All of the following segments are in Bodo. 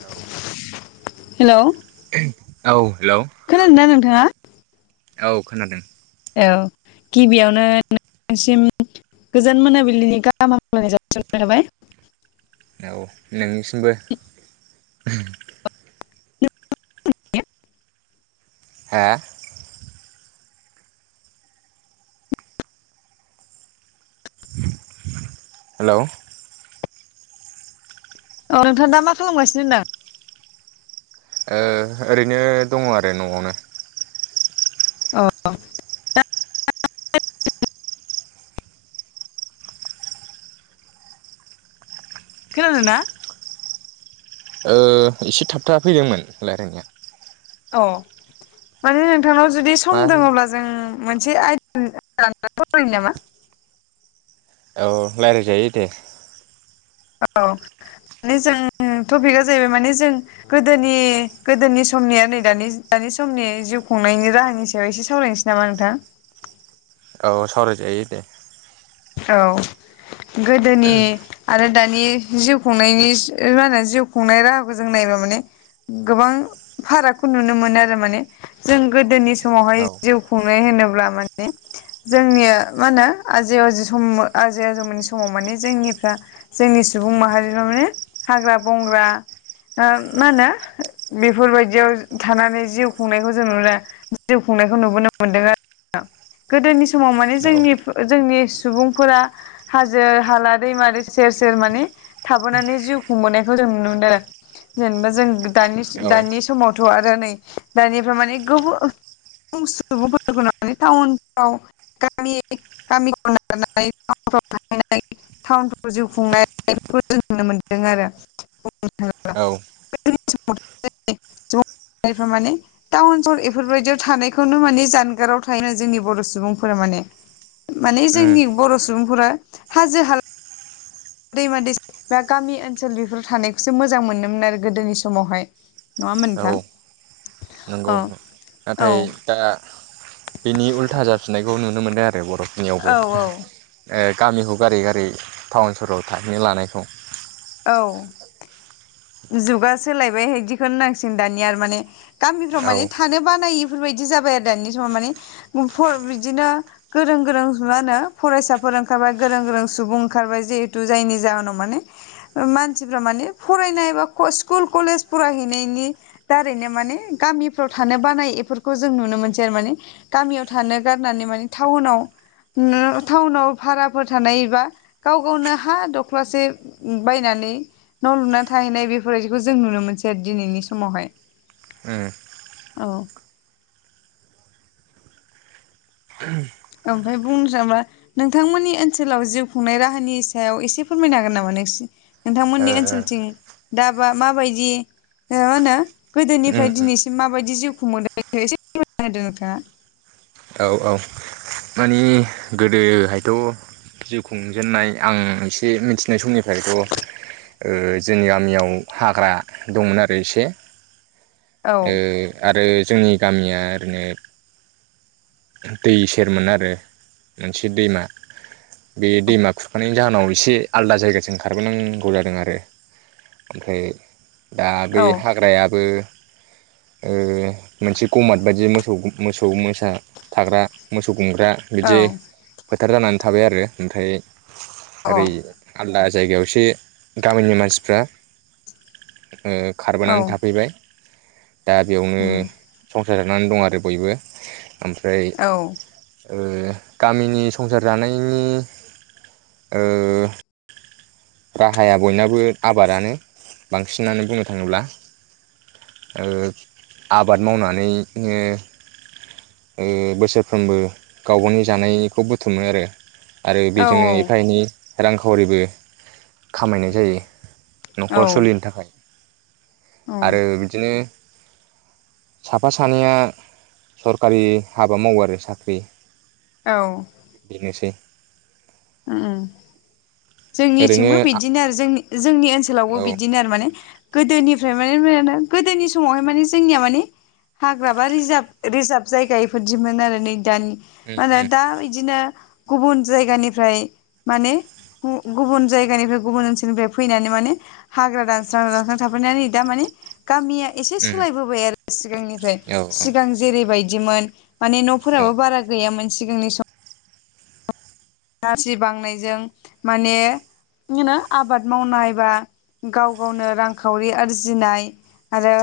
औ हेल' औ हेल' हा औ खोनादों औ गिबियावनो नोंसिम गोजोन मोनाबिलिनि गाहाम हामलायनाय जासिहरनाय थाबाय। औ [inaudible] [unintelligible] हा हेल' औ नोंथां दा मा खालामगासिनो होनदों? ओ ओरैनो दङ आरो न'आवनो औ [unintelligible] खोनादों ना? ओ एसे थाबथा फैदोंमोन रायलायनाया अ माने नोंथांनाव जुदि मा सम दोङब्ला जों मोनसे आयदानि बागै सावरायनि नामा? औ रायलायजायो दे औ माने जों टपिकआ जाहैबाय माने जों गोदोनि गोदोनि समनि आरो नै दानि समनि जिउ खुंनायनि राहानि सायाव एसे सावरायनोसै नामा नोंथां। औ सावराय जायो दे। औ गोदोनि आरो दानि जिउ खुंनायनि मा होनो जिउ खुंनाय राहाखौ जों नायबा माने गोबां फारागखौ नुनो मोनो आरो माने जों गोदोनि औ समावहाय जिउ खुं खुंनाय होनोब्ला माने जोंनिया मा होनो आजै आजौ आजै आजौमोननि समाव माने जोंनिफ्रा जोंनि सुबुं माहारिफ्रा माने हाग्रा बंग्रा ओ मा होनो बेफोर बायदियाव थानानै जिउ खुंनायखौ जों नुबोदों जिउ खुंनायखौ नुबोनो मोनदों आरो गोदोनि समाव माने औ जोंनि जोंनि सुबुंफोरा हाजो हाला दैमारि सेर सेर माने थाबोनानै जिउ खुंबोनायखौ जों नुनो मोनदों आरो जेनेबा जों दा औ दानि समावथ' आरो नै दानिफ्राय माने सुबुंफोरखौ मे टाउनफ्रा गामि गामि [unintelligible] टावन औ सहर इफोरबादिआव थानायखौ नो माने जानगार आव थानाय‌ जोंनि बर'सुबुं फोरा माने माने उम जोंनि बर' सुबुंफोरा हाजो हाला दैमा दैसा बा गामि ओनसोल बेफोराव थानायखौसो मोजां मोनोमोन आरो गोदोनि समावहाय नङा होनबा औ नंगौ नोंथां अ। नंगौ नाथाय दा बेनि उल्था जाफिननायखौ नुनो मोनदों आरो बर' फोरनियावबो। औ औ ओ गामिखौ गारै गारै टाउन सहराव थाहैनो लानायखौ। औ। जुगा सोलायबाय हाय दिखोनो होननांसिगोन दानिया आरो माने गामिफ्राव औ माने थानो बानायो बेफोर बायदि जाबाय आरो दानि समाव माने [unintelligible] बिदिनो गोरों गोरों मा होनो फरायसाफोर ओंखारबाय गोरों गोरों सुबुं ओंखारबाय जिहेतु जायनि जाहोनाव माने मानसिफ्रा माने फरानाय स्कुल कलेज फरायहैनायनि दारैनो माने गामिफ्राव थानो बानाय इफोरखौ जों नुनो मोनसै आरो माने गामियाव थानो गारनानै माने थाउनाव [unintelligible] थाउनाव भाराफोर थानाय एबा गाव गावनो हा दख्लासे उम बायनानै न' लुना थाहैनाय बेफोर बायदिखौ जों नुनो मोनसै आरो दिनैनि समावहाय उम औ। ओमफ्राय बुंनो [unintelligible] नोंथांमोननि ओनसोलाव जिउ खुंनाय राहानि सायाव एसे फोरमायनो हागोन नामा नोंसि ओ नोंथांमोननि ओ ओनसोलथिं दाबा माबायदि ओ मा होनो उम गोदोनिफ्राय उम दिनैसिम माबायदि जिउ खुंबोदो [unintelligible] औ औ माने गोदोहायथ' जिउ खुंजेननाय आं एसे मिथिनाय समनिफ्रायथ' ओ जोंनि गामियाव हाग्रा दंमोन आरो एसे। औ ओ आरो जोंनि गामिया ओरैनो दै सेरमोन आरो मोनसे दैमा बे दैमा खुरखानायनि जाहोनाव एसे आलदा जायगासिम खारबोनांगौ जादों आरो ओमफ्राय दा बे औ हाग्रायाबो ओ मोनसे गमाद बायदि मोसौ मोसौ मोसा थाग्रा मोसौ गुमग्रा बिदि औ फोथार जानानै थाबाय आरो ओमफ्राय ओरै अ आलदा जायगायाव एसे गामिनि मानसिफ्रा ओ औ खारबोनानै थाफैबाय। दा बेयावनो उम सं [unintelligible] नानै दं आरो बयबो। ओमफ्राय औ ओ गामिनि संसार जानायनि ओ राहाया बयनाबो आबादानो बांसिनानो बुंनो थाङोब्ला ओ आबाद मावनानै नो ओ बोसोरफ्रोमबो गाव गावनि जानायखौ बुथुमो आरो। आरो औ बेजोंनो एफा एनै रांखावरिबो खामायनाय जायो औ न'खर सोलिनो थाखाय। औ आरो बिदिनो साफा सानैया सरकारि हाबा मावो आरो साख्रि औ बेनोसै। उम ओरैनो जोंनिथिंबो बिदिनो आरो जोंनि जोंनि ओनसोलावबो औ बिदिनो आरो माने गोदोनिफ्राय माने [unintelligible] गोदोनि समावहाय माने जोंनिया माने हाग्रा बा रिजार्भ रिजार्भ जायगा इफोरदिमोन आरो नै दानि उम मा होनो उम दा बिदिनो गुबुन जायगानि ओमफ्राय माने गुबुन गुबुन जायगानिफ्राय गुबुन ओनसोलनिफ्राय फैनानै माने हाग्रा दानस्रां दानस्रां थाफैनानै दा माने गामिया एसे उम सोलायबोबाय आरो सिगांनिफ्राय औ सिगां जेरैबाय [unintelligible] माने औ न'फोराबो बारा गैयामोन सिगांनि सम [unintelligible] बांनायजों माने [unintelligible] आबाद मावनाय बा गाव गावनो रांखावरि आरजिनाय आरो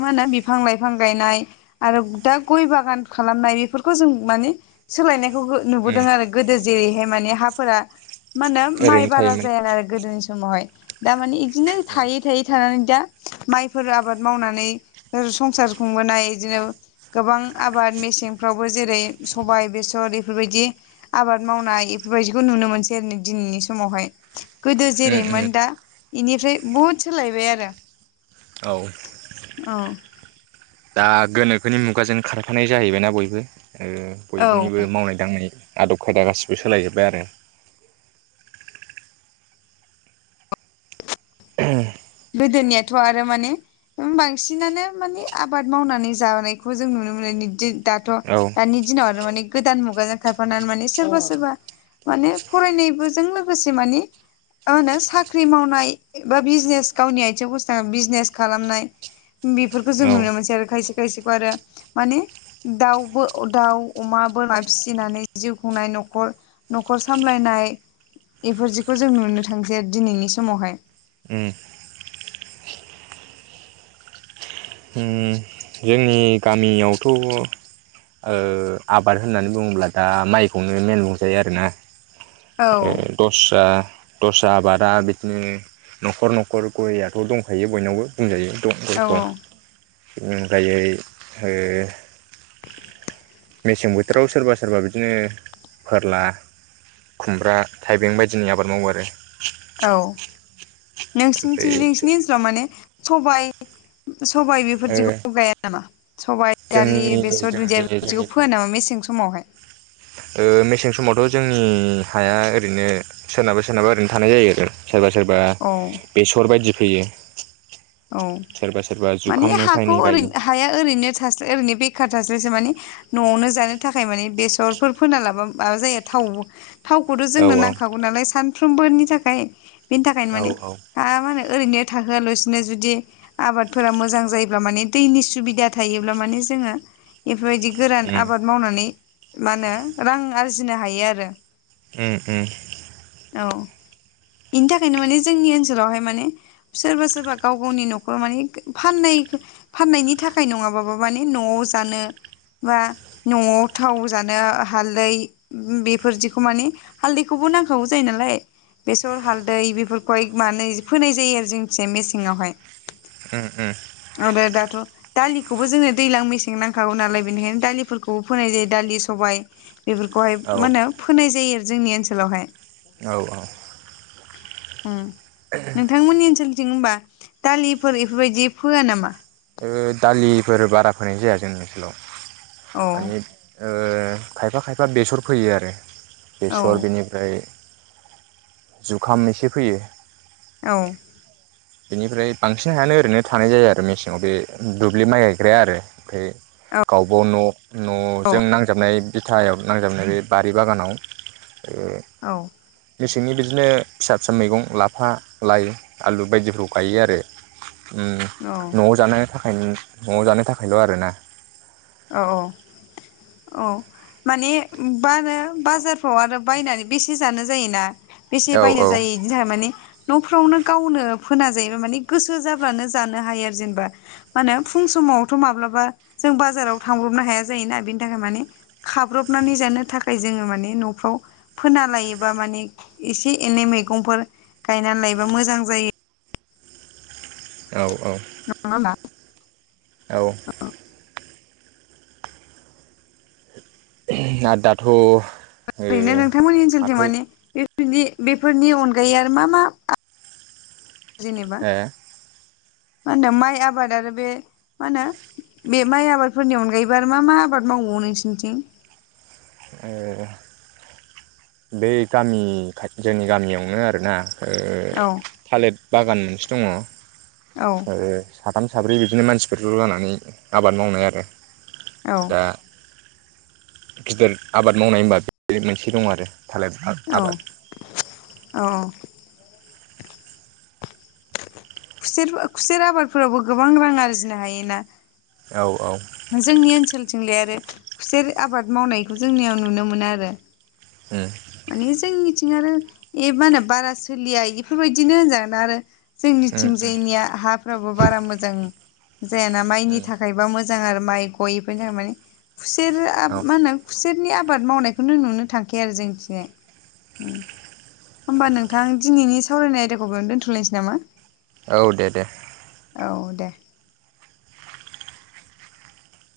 माहोनो बिफां लाइफां गायनाय आरो दा गय बागान खालामनाय बेफोरखौ जों माने सोलायनाय नुबो उम नुबोदों आरो गोदो जेरैहाय माने हाफोरा मा होनो माइ ओरैनो बारा थायोमोन जाया आरो गोदोनि [unintelligible] [unintelligible] दा मानिे बिदिनो औ थायै थायै थानानै दा माइफोर आबाद मावनानै संसार खुंबोनाय इदिनो गोबां आबाद मेसेंफ्रावबो जेरै सबाइ बेसर बिरबायदि आबाद मावनाय इफोरबायदिखौ नुनो मोनसै आरो नै दिनैनि समावहाय गोदो उम उम जेरैमोन दा इनिफ्राय बहुद सोलायबाय आरो औ औ दा गोनोखोनि मुगाजों खारफानाय जाहैबायना बयबो ओ औ बयनिबो मावनाय दांनाय आदब खायदा गाससिबो सोलायजोब्बाय आरो [unintelligible] गोदोनियाथ' आरो माने ओम बांसिनानो माने आबाद मावनानै जानायखौ जों नुनो मोनो [unintelligible] दाथ' औ दानि दिनाव आरो माने गोदान मुगाजों खारफानानै माने सोरबा सोरबा माने फरायनायबोजों लोगोसे माने म होनो साख्रि मावनाय बा बिजेनेस गावनि आथिङाव गसंना बिजेनेस खालामनाय बेफोरखौ जों औ नुनो मोनसै आरो खायसे खायसेखौ आरो माने दाउबो दाउ अमा बोरमा फिसिनानै जिउ खुंनाय न'खर न'खर सामलायनाय इफोर जिखौ जों नुनो थांसै आरो दिनैनि समावहाय उम उम जोंनि गामियावथ' ओ आबाद होननानै बुङोब्ला दा माइखौनो मेन बुंजायो आरोना औ ए दस्रा दस्रा आबादा बिदिनो न'खर न'खर गयथ' दंखायो बयनावबो बुंजायो द औ मैगं ओमफ्राय ओ मेसें बोथोराव सोरबा सोरबा बिदिनो फोरला खुमब्रा थाइबें बायदिनि आबाद मावो आरो औ ओमफ्राय नोसिनिथिं नोंसिनि ओनसोलाव मोने सबाइ सबायाइ ओ बेफोरदिखौ गाया नामा सबायाइ दालि जोंनि बेसर दुदिया जोंनि जोंनि बेदिखौ फोयो नामा मेसें समाव ओ मेसें समावथ' जोंनि हाया ओरैनो सोरनाबा सोरनाबा ओरैनो थानाय जायो आरो। सोरबा-सोरबा औ बेसर बायदि फोयो। औ माने एफा हाखौ एनै ओरै गायो हाया ओरैनो थास्लाय ओरैनो बेखार थास्लायस्लाय माने न'वावनो जानो थाखाय माने बेसरफोर फोना लाबा माबा जायो थाव। थावखौथ' जोंनो औ नांखागौ नालाय सान फ्रोमबोनि थाखाय। बेनि थाखायनो औ माने औ हा मा होनो ओरैनो थाहोआ लसि नो जुदि आबादफोरा मोजां जायोब्ला माने दैनि सुबिदा थायोब्ला माने जोङो एफ फोरबायदि गोरान उम आबाद मावनानै मा होनो रां आरजिनो हायो आरो। उम-उम। औ। बेनि थाखायनो माने जोंनि ओनसोलावहाय माने सोरबा-सोरबा गाव गावनि न'खराव माने फाननाय फाननायनि थाखाय नङाबाबो माने न'आव जानो बा न'आव थाव जानो हालदै बेफोरदिखौ माने हालदैखौबो नांखागौ जायो नालाय बेसर हालदै बेफोरखौहाय माने फोनाय जायो आरो जोंनिथिं मेसे सिङावहाय। उम उम आरो दाथ' दालिखौबो जोङो दैज्लां मेसें नांखागौ नालाय बेनिखायनो दालिफोरखौबो फोनाय जायो दालि सबाय बेफोरखौहाय औ मा होनो फोनाय जायो आरो। जोंनि ओनसोलावहाय। औ-औ। उम नोंथांमोननि ओनसोलनि थिं होमबा दालिफोर एफोरबायदि फोया नामा? ओ दालिफोर बारा फोनाय जाया जोंनि ओनसोलाव। औ माने ओ खायफा-खायफा बेसर फोयो आरो। औ बेसर बेनिफ्राय जुखाम एसे फोयो। औ बेनिफ्राय बांसिन हायानो ओरैनो थानाय जायो आरो मेसें आव बे दुब्लि माइ गायग्राया आरो ओमफाय गावबागाव न' न'जों नांजाबनाय बिथायाव नांजाबनाय बे बारि बागानाव औ। [unintelligible] बिदिनो फिसा फिसा मैगं लाफा, लाइ, आलु बायदिखौ गायो आरो ओम औ [unintelligible] न'आव जानो थाखायल' आरोना। औ औ औ माने बानो बाजारफ्राव आरो बायनानै बेसे जानो जायोना। बेसे औ बायना जायो इदिहोनना माने न'फ्रावनो गावनो फोना जायोबा माने गोसो जाब्लानो जानो हायो आरो जेनेबा मानो फुं समावथ' माब्लाबा जों बाजाराव थांब्रबनो हाया जायोना बिनि थाखाय माने खाब्रबनानै जानो थाखाय जोङो माने न'फ्राव फोना लायोबा माने एसे एनै मैगंफोर गायनानै लायोबा मोजां जायो। औ औ। नङा होमबा औ। आरो दाथ' ओरैनो नोंथांमोननि ओनसोलथिं हाथाय माने बिदि बेफोरनि अनगायै आरो मा मा जेनेबा मा होनदों माइ आबाद आरो बे मा होनो बे माइ आबादफोरनि अनगायैबो आरो मा मा आबाद मावबावो नोंसोरनिथिं? ओ बे गामि खाथि जोंनि गामियावनो आरोना ओ औ थालिर बागान मोनसे दङ' ओ औ [unintelligible] साथाम साब्रै बिदिनो मानसिफोरफोर ज' जानानै आबाद मावनाय आरो औ दा गिदिर आबाद मावनाय होनबा बे मोनसे दं आरो थालिर औ आबाद औ औ। खुसेर खुसेर आबादफोरावबो गोबां रां आरजिनो हायोना। औ औ। जोंनि ओनसोलथिंलाय आरो खुसेर आबाद मावनायखौ जोंनियाव नुनो मोना आरो होम मानि जोंनिथिं आरो ए मा होनो बारा सोलिया इफोरबायदिनो होनजागोन आरो जोंनि उम उम थिंजायनिया हाफ्राबो बारा मोजां जायाना माइनि उम थाखायबा मो जां आरो माइ गय इफोरनि थाखाय माने खुसेरा औ मा होनो? खुसेरनि आबाद मावनायखौनो नुनो थांखाया आरो जोंथिं। [unintelligible] होमबा नोंथां दिनैनि सावरायनाय आयदाखौ बेयावनो दोन्थ'लायसै नामा? औ दे दे। औ दे।